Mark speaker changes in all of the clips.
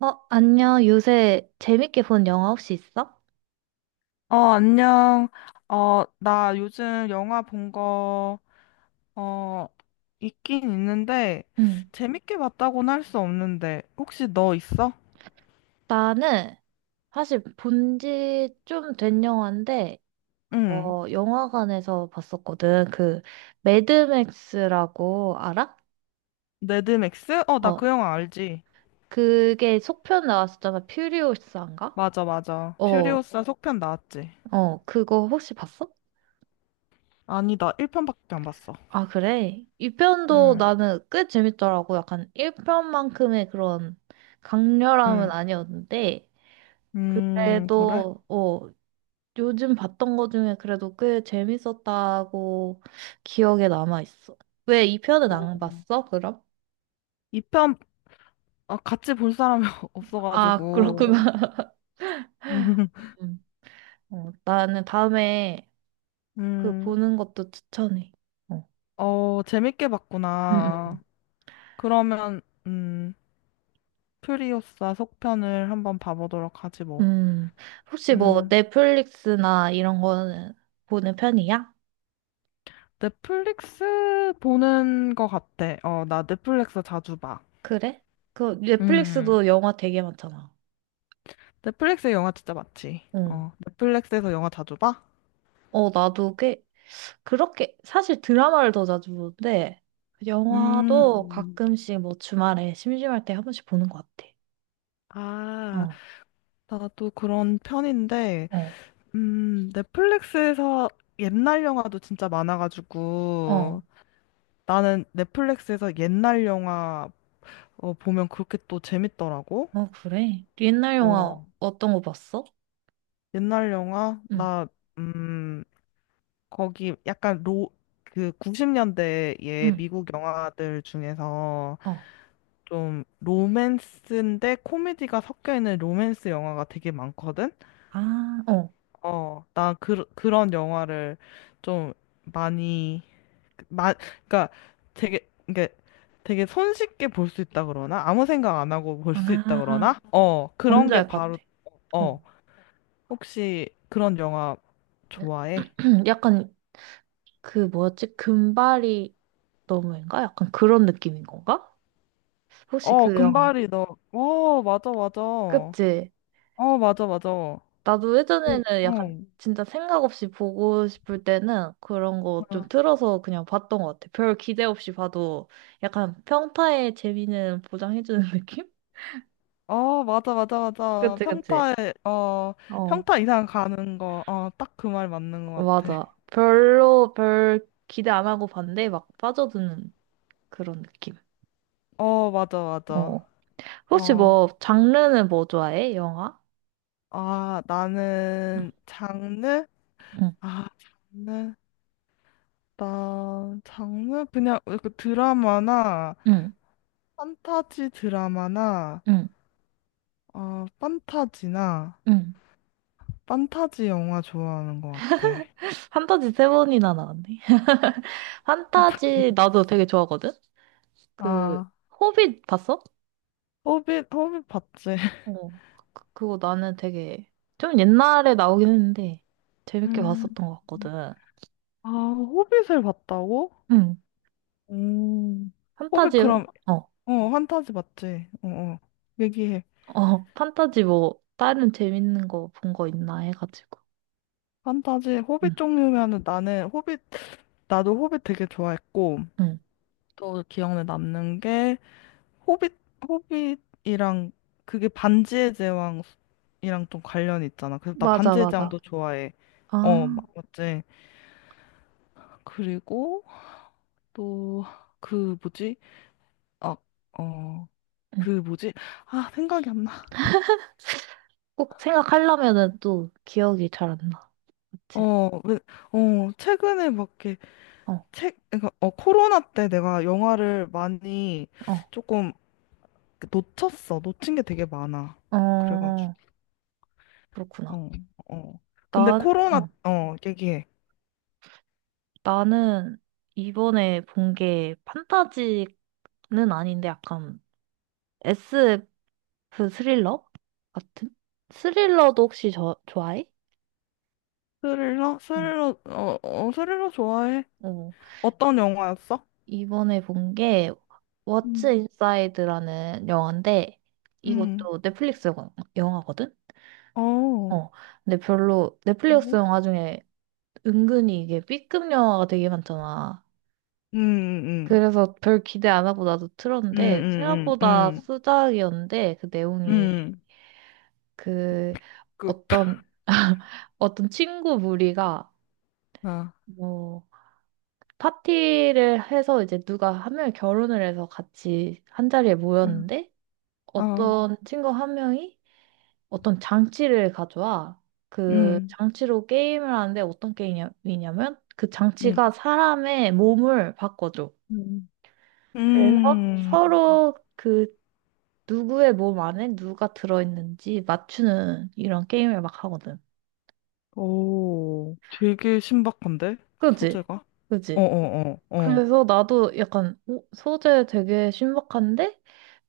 Speaker 1: 어, 안녕. 요새 재밌게 본 영화 혹시 있어?
Speaker 2: 안녕. 나 요즘 영화 본 거 어, 있긴 있는데,
Speaker 1: 응,
Speaker 2: 재밌게 봤다고는 할 수 없는데, 혹시 너 있어?
Speaker 1: 나는 사실 본지 좀 된 영화인데,
Speaker 2: 응.
Speaker 1: 영화관에서 봤었거든. 그, 매드맥스라고 알아?
Speaker 2: 매드맥스? 나
Speaker 1: 어,
Speaker 2: 그 영화 알지.
Speaker 1: 그게 속편 나왔었잖아. 퓨리오스인가?
Speaker 2: 맞아, 맞아.
Speaker 1: 어,
Speaker 2: 퓨리오사 속편 나왔지.
Speaker 1: 그거 혹시 봤어?
Speaker 2: 아니, 나 1편밖에 안 봤어.
Speaker 1: 아, 그래? 2편도
Speaker 2: 응,
Speaker 1: 나는 꽤 재밌더라고. 약간 1편만큼의 그런 강렬함은
Speaker 2: 응.
Speaker 1: 아니었는데,
Speaker 2: 그래?
Speaker 1: 그래도, 요즘 봤던 거 중에 그래도 꽤 재밌었다고 기억에 남아있어. 왜 이 편은
Speaker 2: 오,
Speaker 1: 안 봤어, 그럼?
Speaker 2: 2편, 같이 볼 사람이
Speaker 1: 아,
Speaker 2: 없어가지고.
Speaker 1: 그렇구나. 음. 어, 나는 다음에 그
Speaker 2: 음,
Speaker 1: 보는 것도 추천해. 어.
Speaker 2: 재밌게
Speaker 1: 음,
Speaker 2: 봤구나.
Speaker 1: 음.
Speaker 2: 그러면, 음 프리우사 속편을 한번 봐보도록 하지 뭐.
Speaker 1: 음, 혹시 뭐
Speaker 2: 음,
Speaker 1: 넷플릭스나 이런 거는 보는 편이야?
Speaker 2: 넷플릭스 보는 거 같아. 나 넷플릭스 자주 봐.
Speaker 1: 그래? 그
Speaker 2: 음,
Speaker 1: 넷플릭스도 영화 되게 많잖아.
Speaker 2: 넷플릭스 영화 진짜 많지.
Speaker 1: 응.
Speaker 2: 넷플릭스에서 영화 자주 봐?
Speaker 1: 나도 꽤 그렇게 사실 드라마를 더 자주 보는데 그 영화도
Speaker 2: 음,
Speaker 1: 가끔씩 뭐 주말에 심심할 때 한 번씩 보는 것 같아.
Speaker 2: 아,
Speaker 1: 어,
Speaker 2: 나도 그런 편인데,
Speaker 1: 어,
Speaker 2: 넷플릭스에서 옛날 영화도 진짜
Speaker 1: 어,
Speaker 2: 많아가지고, 나는 넷플릭스에서 옛날 영화 보면 그렇게 또 재밌더라고.
Speaker 1: 어, 그래. 옛날 영화
Speaker 2: 어,
Speaker 1: 어떤 거 봤어?
Speaker 2: 옛날 영화?
Speaker 1: 응,
Speaker 2: 나, 음, 거기 약간 그 90년대의
Speaker 1: 응,
Speaker 2: 미국 영화들 중에서
Speaker 1: 어,
Speaker 2: 좀 로맨스인데 코미디가 섞여 있는 로맨스 영화가 되게 많거든?
Speaker 1: 아, 어,
Speaker 2: 나 그런 영화를 좀 많이, 마, 그러니까 이게 되게 손쉽게 볼 수 있다 그러나? 아무 생각 안 하고 볼 수 있다
Speaker 1: 아,
Speaker 2: 그러나? 그런
Speaker 1: 뭔지
Speaker 2: 게
Speaker 1: 알 것
Speaker 2: 바로,
Speaker 1: 같아. 어,
Speaker 2: 어, 혹시 그런 영화 좋아해?
Speaker 1: 약간 그 뭐였지? 금발이 너무인가? 약간 그런 느낌인 건가? 혹시 그 영화?
Speaker 2: 금발이 너. 맞아, 맞아.
Speaker 1: 그치?
Speaker 2: 맞아, 맞아. 어.
Speaker 1: 나도
Speaker 2: 응,
Speaker 1: 예전에는 약간 진짜 생각 없이 보고 싶을 때는 그런 거 좀
Speaker 2: 어.
Speaker 1: 틀어서 그냥 봤던 것 같아. 별 기대 없이 봐도 약간 평타의 재미는 보장해주는 느낌?
Speaker 2: 맞아, 맞아, 맞아.
Speaker 1: 그치, 그치.
Speaker 2: 평타에,
Speaker 1: 어,
Speaker 2: 평타 이상 가는 거, 딱 그 말 맞는 것 같아.
Speaker 1: 맞아. 별로 별 기대 안 하고 봤는데 막 빠져드는 그런 느낌.
Speaker 2: 맞아, 맞아.
Speaker 1: 어. 혹시
Speaker 2: 어,
Speaker 1: 뭐 장르는 뭐 좋아해? 영화?
Speaker 2: 아,
Speaker 1: 응,
Speaker 2: 나는 장르?
Speaker 1: 응,
Speaker 2: 아, 장르? 나, 장르? 그냥 그 드라마나,
Speaker 1: 응,
Speaker 2: 판타지 드라마나,
Speaker 1: 응.
Speaker 2: 판타지나,
Speaker 1: 응.
Speaker 2: 판타지 영화 좋아하는 것 같아.
Speaker 1: 판타지 세 번이나 나왔네.
Speaker 2: 아,
Speaker 1: 판타지 나도 되게 좋아하거든? 그
Speaker 2: 아.
Speaker 1: 호빗 봤어?
Speaker 2: 호빗, 호빗 봤지.
Speaker 1: 어, 그거 나는 되게 좀 옛날에 나오긴 했는데 재밌게
Speaker 2: 음.
Speaker 1: 봤었던 것 같거든.
Speaker 2: 아, 호빗을 봤다고?
Speaker 1: 응.
Speaker 2: 음. 호빗
Speaker 1: 판타지,
Speaker 2: 그럼,
Speaker 1: 어,
Speaker 2: 판타지 맞지? 어, 어. 얘기해.
Speaker 1: 어, 판타지 뭐 다른 재밌는 거 본 거 있나 해가지고.
Speaker 2: 판타지,
Speaker 1: 응,
Speaker 2: 호빗 종류면은 나도 호빗 되게 좋아했고,
Speaker 1: 응.
Speaker 2: 또 기억에 남는 게, 호빗, 호빗이랑, 그게 반지의 제왕이랑 좀 관련이 있잖아. 그래서 나
Speaker 1: 맞아,
Speaker 2: 반지의
Speaker 1: 맞아.
Speaker 2: 제왕도 좋아해.
Speaker 1: 아,
Speaker 2: 맞지? 그리고 또, 그, 뭐지? 아, 어, 그
Speaker 1: 응.
Speaker 2: 뭐지? 아, 생각이 안 나.
Speaker 1: 꼭 생각하려면은 또 기억이 잘 안 나. 그치?
Speaker 2: 왜, 최근에 막 이렇게
Speaker 1: 어,
Speaker 2: 그러니까 코로나 때 내가 영화를 많이
Speaker 1: 어,
Speaker 2: 조금 놓쳤어. 놓친 게 되게 많아. 그래가지고.
Speaker 1: 어, 그렇구나.
Speaker 2: 어, 어. 근데
Speaker 1: 난,
Speaker 2: 코로나,
Speaker 1: 응.
Speaker 2: 얘기해.
Speaker 1: 나는 이번에 본 게 판타지는 아닌데 약간 에스 그 스릴러 같은? 스릴러도 혹시 저, 좋아해?
Speaker 2: 스릴러?
Speaker 1: 어,
Speaker 2: 스릴러, 스릴러 좋아해?
Speaker 1: 어.
Speaker 2: 어떤 영화였어?
Speaker 1: 이번에 본 게 워츠
Speaker 2: 음,
Speaker 1: 인사이드라는 영화인데
Speaker 2: 음,
Speaker 1: 이것도 영화거든?
Speaker 2: 뭐?
Speaker 1: 어. 근데 별로 넷플릭스
Speaker 2: 음,
Speaker 1: 영화 중에 은근히 이게 B급 영화가 되게 많잖아.
Speaker 2: 음,
Speaker 1: 그래서 별 기대 안 하고 나도
Speaker 2: 음,
Speaker 1: 틀었는데
Speaker 2: 음,
Speaker 1: 생각보다
Speaker 2: 음,
Speaker 1: 수작이었는데 그
Speaker 2: 음,
Speaker 1: 내용이
Speaker 2: 음,
Speaker 1: 그
Speaker 2: 그,
Speaker 1: 어떤 어떤 친구 무리가
Speaker 2: 아,
Speaker 1: 뭐 파티를 해서 이제 누가 한 명이 결혼을 해서 같이 한 자리에
Speaker 2: 음,
Speaker 1: 모였는데
Speaker 2: 아,
Speaker 1: 어떤 친구 한 명이 어떤 장치를 가져와. 그
Speaker 2: 음,
Speaker 1: 장치로 게임을 하는데 어떤 게임이냐면 그
Speaker 2: 음.
Speaker 1: 장치가 사람의 몸을 바꿔줘.
Speaker 2: 음.
Speaker 1: 그래서
Speaker 2: 음,
Speaker 1: 서로 그 누구의 몸 안에 누가 들어있는지 맞추는 이런 게임을 막 하거든.
Speaker 2: 오, 되게 신박한데?
Speaker 1: 그지?
Speaker 2: 소재가? 어어어,
Speaker 1: 그지?
Speaker 2: 어, 어, 어.
Speaker 1: 그래서 나도 약간 어, 소재 되게 신박한데?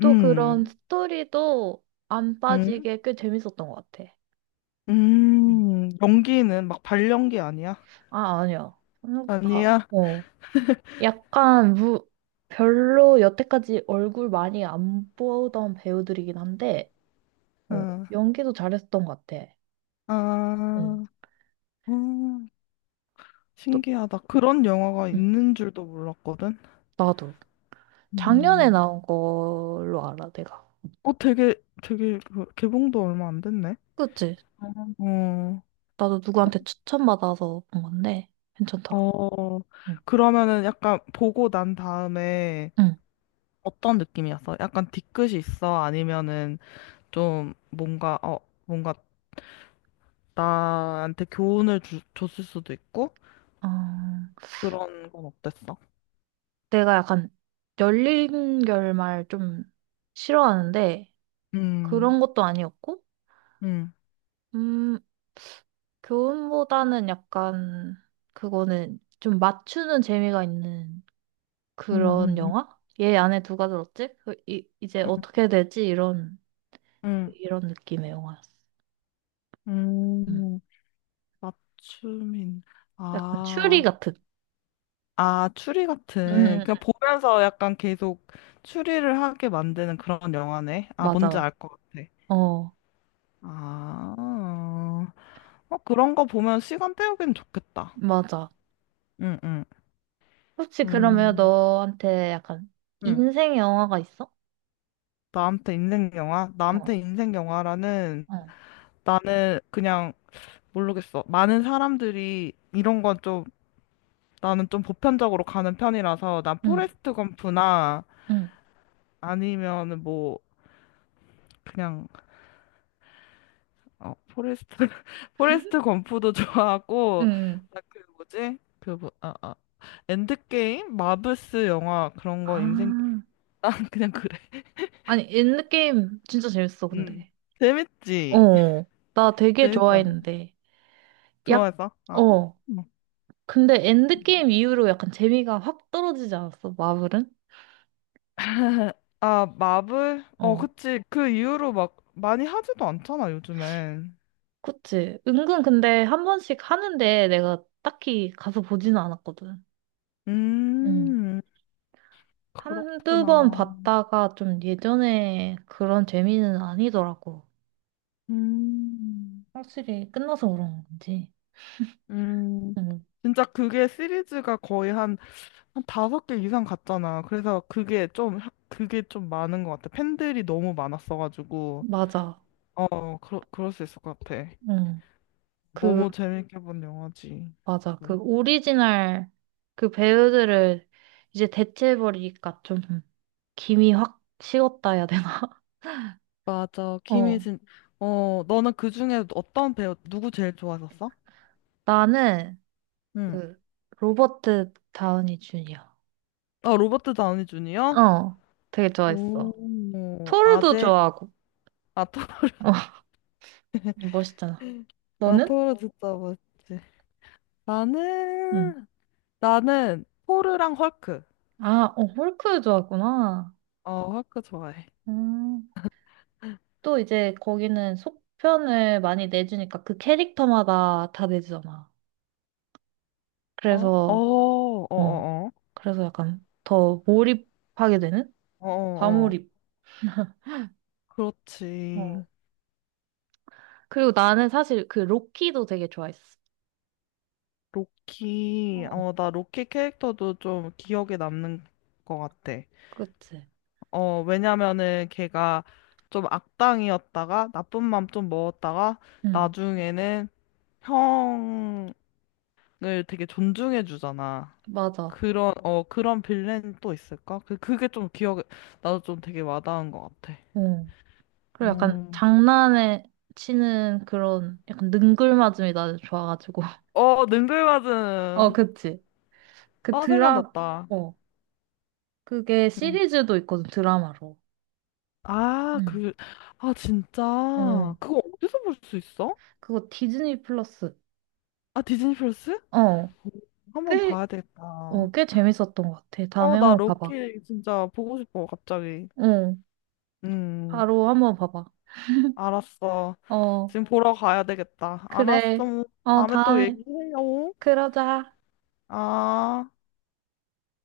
Speaker 1: 또 그런
Speaker 2: 음,
Speaker 1: 스토리도 안
Speaker 2: 음,
Speaker 1: 빠지게 꽤 재밌었던 것 같아. 음.
Speaker 2: 연기는 막 발연기 아니야?
Speaker 1: 아, 아니야. 생각보다,
Speaker 2: 아니야?
Speaker 1: 어. 약간, 무, 별로 여태까지 얼굴 많이 안 보던 배우들이긴 한데, 어,
Speaker 2: 어,
Speaker 1: 연기도 잘했던 것 같아.
Speaker 2: 아,
Speaker 1: 응.
Speaker 2: 어,
Speaker 1: 또,
Speaker 2: 신기하다. 그런 영화가
Speaker 1: 응.
Speaker 2: 있는 줄도 몰랐거든?
Speaker 1: 나도. 작년에
Speaker 2: 음,
Speaker 1: 나온 걸로 알아, 내가.
Speaker 2: 어, 되게, 되게, 그 개봉도 얼마 안 됐네?
Speaker 1: 그치?
Speaker 2: 어,
Speaker 1: 나도 누구한테 추천받아서 본 건데, 괜찮더라고.
Speaker 2: 어,
Speaker 1: 응.
Speaker 2: 그러면은 약간 보고 난 다음에
Speaker 1: 응.
Speaker 2: 어떤 느낌이었어? 약간 뒤끝이 있어? 아니면은 좀 뭔가 나한테 교훈을 줬을 수도 있고?
Speaker 1: 아.
Speaker 2: 그런 건 어땠어?
Speaker 1: 내가 약간 열린 결말 좀 싫어하는데
Speaker 2: 음,
Speaker 1: 그런 것도 아니었고,
Speaker 2: 음,
Speaker 1: 음, 교훈보다는 약간 그거는 좀 맞추는 재미가 있는
Speaker 2: 음,
Speaker 1: 그런
Speaker 2: 음,
Speaker 1: 영화? 얘 안에 누가 들었지? 이제 어떻게 되지?
Speaker 2: 음,
Speaker 1: 이런 느낌의 영화였어.
Speaker 2: 음,
Speaker 1: 음.
Speaker 2: 음. 맞춤인,
Speaker 1: 약간 추리
Speaker 2: 아,
Speaker 1: 같은.
Speaker 2: 아, 추리
Speaker 1: 음, 음,
Speaker 2: 같은,
Speaker 1: 음.
Speaker 2: 그냥 보면서 약간 계속 추리를 하게 만드는 그런 영화네. 아,
Speaker 1: 맞아,
Speaker 2: 뭔지 알
Speaker 1: 맞아.
Speaker 2: 것 같아.
Speaker 1: 어,
Speaker 2: 아, 그런 거 보면 시간 때우기는 좋겠다.
Speaker 1: 맞아.
Speaker 2: 응, 응.
Speaker 1: 혹시 그러면
Speaker 2: 음,
Speaker 1: 너한테 약간
Speaker 2: 응.
Speaker 1: 인생 영화가 있어?
Speaker 2: 나한테 인생 영화?
Speaker 1: 어,
Speaker 2: 나한테 인생 영화라는
Speaker 1: 어,
Speaker 2: 나는 그냥 모르겠어. 많은 사람들이 이런 건 좀 나는 좀 보편적으로 가는 편이라서 난
Speaker 1: 응,
Speaker 2: 포레스트 검프나
Speaker 1: 응.
Speaker 2: 아니면은 뭐 그냥 포레스트 포레스트 검프도 좋아하고
Speaker 1: 응.
Speaker 2: 나 그 뭐지? 그 뭐, 아, 아. 엔드게임? 마블스 영화 그런 거 인생
Speaker 1: 아,
Speaker 2: 난 그냥 그래.
Speaker 1: 아니, 엔드게임 진짜 재밌어,
Speaker 2: 응.
Speaker 1: 근데.
Speaker 2: 재밌지?
Speaker 1: 어. 나 되게
Speaker 2: 재밌지 않냐?
Speaker 1: 좋아했는데. 약,
Speaker 2: 좋아해서? 아.
Speaker 1: 어. 근데 엔드게임 이후로 약간 재미가 확 떨어지지 않았어, 마블은?
Speaker 2: 아, 마블?
Speaker 1: 어.
Speaker 2: 그치. 그 이후로 막 많이 하지도 않잖아, 요즘엔.
Speaker 1: 그치. 은근 근데 한 번씩 하는데 내가 딱히 가서 보지는 않았거든. 음.
Speaker 2: 음,
Speaker 1: 한두 번
Speaker 2: 그렇구나.
Speaker 1: 봤다가 좀 예전에 그런 재미는 아니더라고.
Speaker 2: 음,
Speaker 1: 확실히 끝나서 그런 건지.
Speaker 2: 음.
Speaker 1: 응.
Speaker 2: 진짜 그게 시리즈가 거의 한, 한 다섯 개 이상 갔잖아. 그래서 그게 좀 많은 것 같아. 팬들이 너무 많았어가지고.
Speaker 1: 맞아.
Speaker 2: 그럴 수 있을 것 같아.
Speaker 1: 응. 그
Speaker 2: 너무 재밌게 본 영화지.
Speaker 1: 맞아. 그
Speaker 2: 또.
Speaker 1: 오리지널 그 배우들을 이제 대체해버리니까 좀 김이 확 식었다 해야 되나?
Speaker 2: 맞아.
Speaker 1: 어.
Speaker 2: 김희진. 너는 그중에 어떤 배우, 누구 제일 좋아했었어?
Speaker 1: 나는 그 로버트 다우니 주니어.
Speaker 2: 아, 로버트 다우니 주니어?
Speaker 1: 어. 되게 좋아했어.
Speaker 2: 오.
Speaker 1: 토르도
Speaker 2: 아재,
Speaker 1: 좋아하고.
Speaker 2: 아, 토,
Speaker 1: 어. 멋있잖아. 너는?
Speaker 2: 토르 진짜 멋있지.
Speaker 1: 응.
Speaker 2: 나는, 나는, 토르랑 헐크.
Speaker 1: 아, 어, 헐크 좋아하구나.
Speaker 2: 헐크 좋아해.
Speaker 1: 음. 또 이제 거기는 속편을 많이 내주니까 그 캐릭터마다 다 내주잖아.
Speaker 2: 어, 어,
Speaker 1: 그래서
Speaker 2: 어, 어,
Speaker 1: 어.
Speaker 2: 어,
Speaker 1: 그래서 약간 더 몰입하게 되는?
Speaker 2: 어, 어, 어.
Speaker 1: 과몰입.
Speaker 2: 그렇지.
Speaker 1: 어, 그리고 나는 사실 그 로키도 되게 좋아했어.
Speaker 2: 로키,
Speaker 1: 어,
Speaker 2: 나 로키 캐릭터도 좀 기억에 남는 것 같아.
Speaker 1: 그치?
Speaker 2: 왜냐면은 걔가 좀 악당이었다가, 나쁜 맘 좀 먹었다가,
Speaker 1: 응,
Speaker 2: 나중에는 형, 을 되게 존중해 주잖아.
Speaker 1: 맞아.
Speaker 2: 그런 빌런 또 있을까? 그게 좀 기억에 나도 좀 되게 와닿은 것 같아.
Speaker 1: 어 그리고 약간
Speaker 2: 음.
Speaker 1: 장난에 치는 그런 약간 능글맞음이 나는 좋아가지고.
Speaker 2: 능글
Speaker 1: 어,
Speaker 2: 맞은.
Speaker 1: 그치. 그
Speaker 2: 아
Speaker 1: 드라,
Speaker 2: 생각났다.
Speaker 1: 어, 그게
Speaker 2: 음.
Speaker 1: 시리즈도 있거든, 드라마로.
Speaker 2: 아
Speaker 1: 응,
Speaker 2: 그 진짜
Speaker 1: 어,
Speaker 2: 그거 어디서 볼 수 있어?
Speaker 1: 그거 디즈니 플러스.
Speaker 2: 아 디즈니 플러스?
Speaker 1: 어,
Speaker 2: 오, 한번
Speaker 1: 꽤,
Speaker 2: 봐야 되겠다.
Speaker 1: 어, 꽤 재밌었던 것 같아. 다음에
Speaker 2: 나
Speaker 1: 한번 봐봐.
Speaker 2: 로키 진짜 보고 싶어 갑자기.
Speaker 1: 어
Speaker 2: 음
Speaker 1: 바로 한번 봐봐.
Speaker 2: 알았어.
Speaker 1: 어,
Speaker 2: 지금 보러 가야 되겠다.
Speaker 1: 그래.
Speaker 2: 알았어.
Speaker 1: 어,
Speaker 2: 다음에 또
Speaker 1: 다음에
Speaker 2: 얘기해요.
Speaker 1: 그러자.
Speaker 2: 아.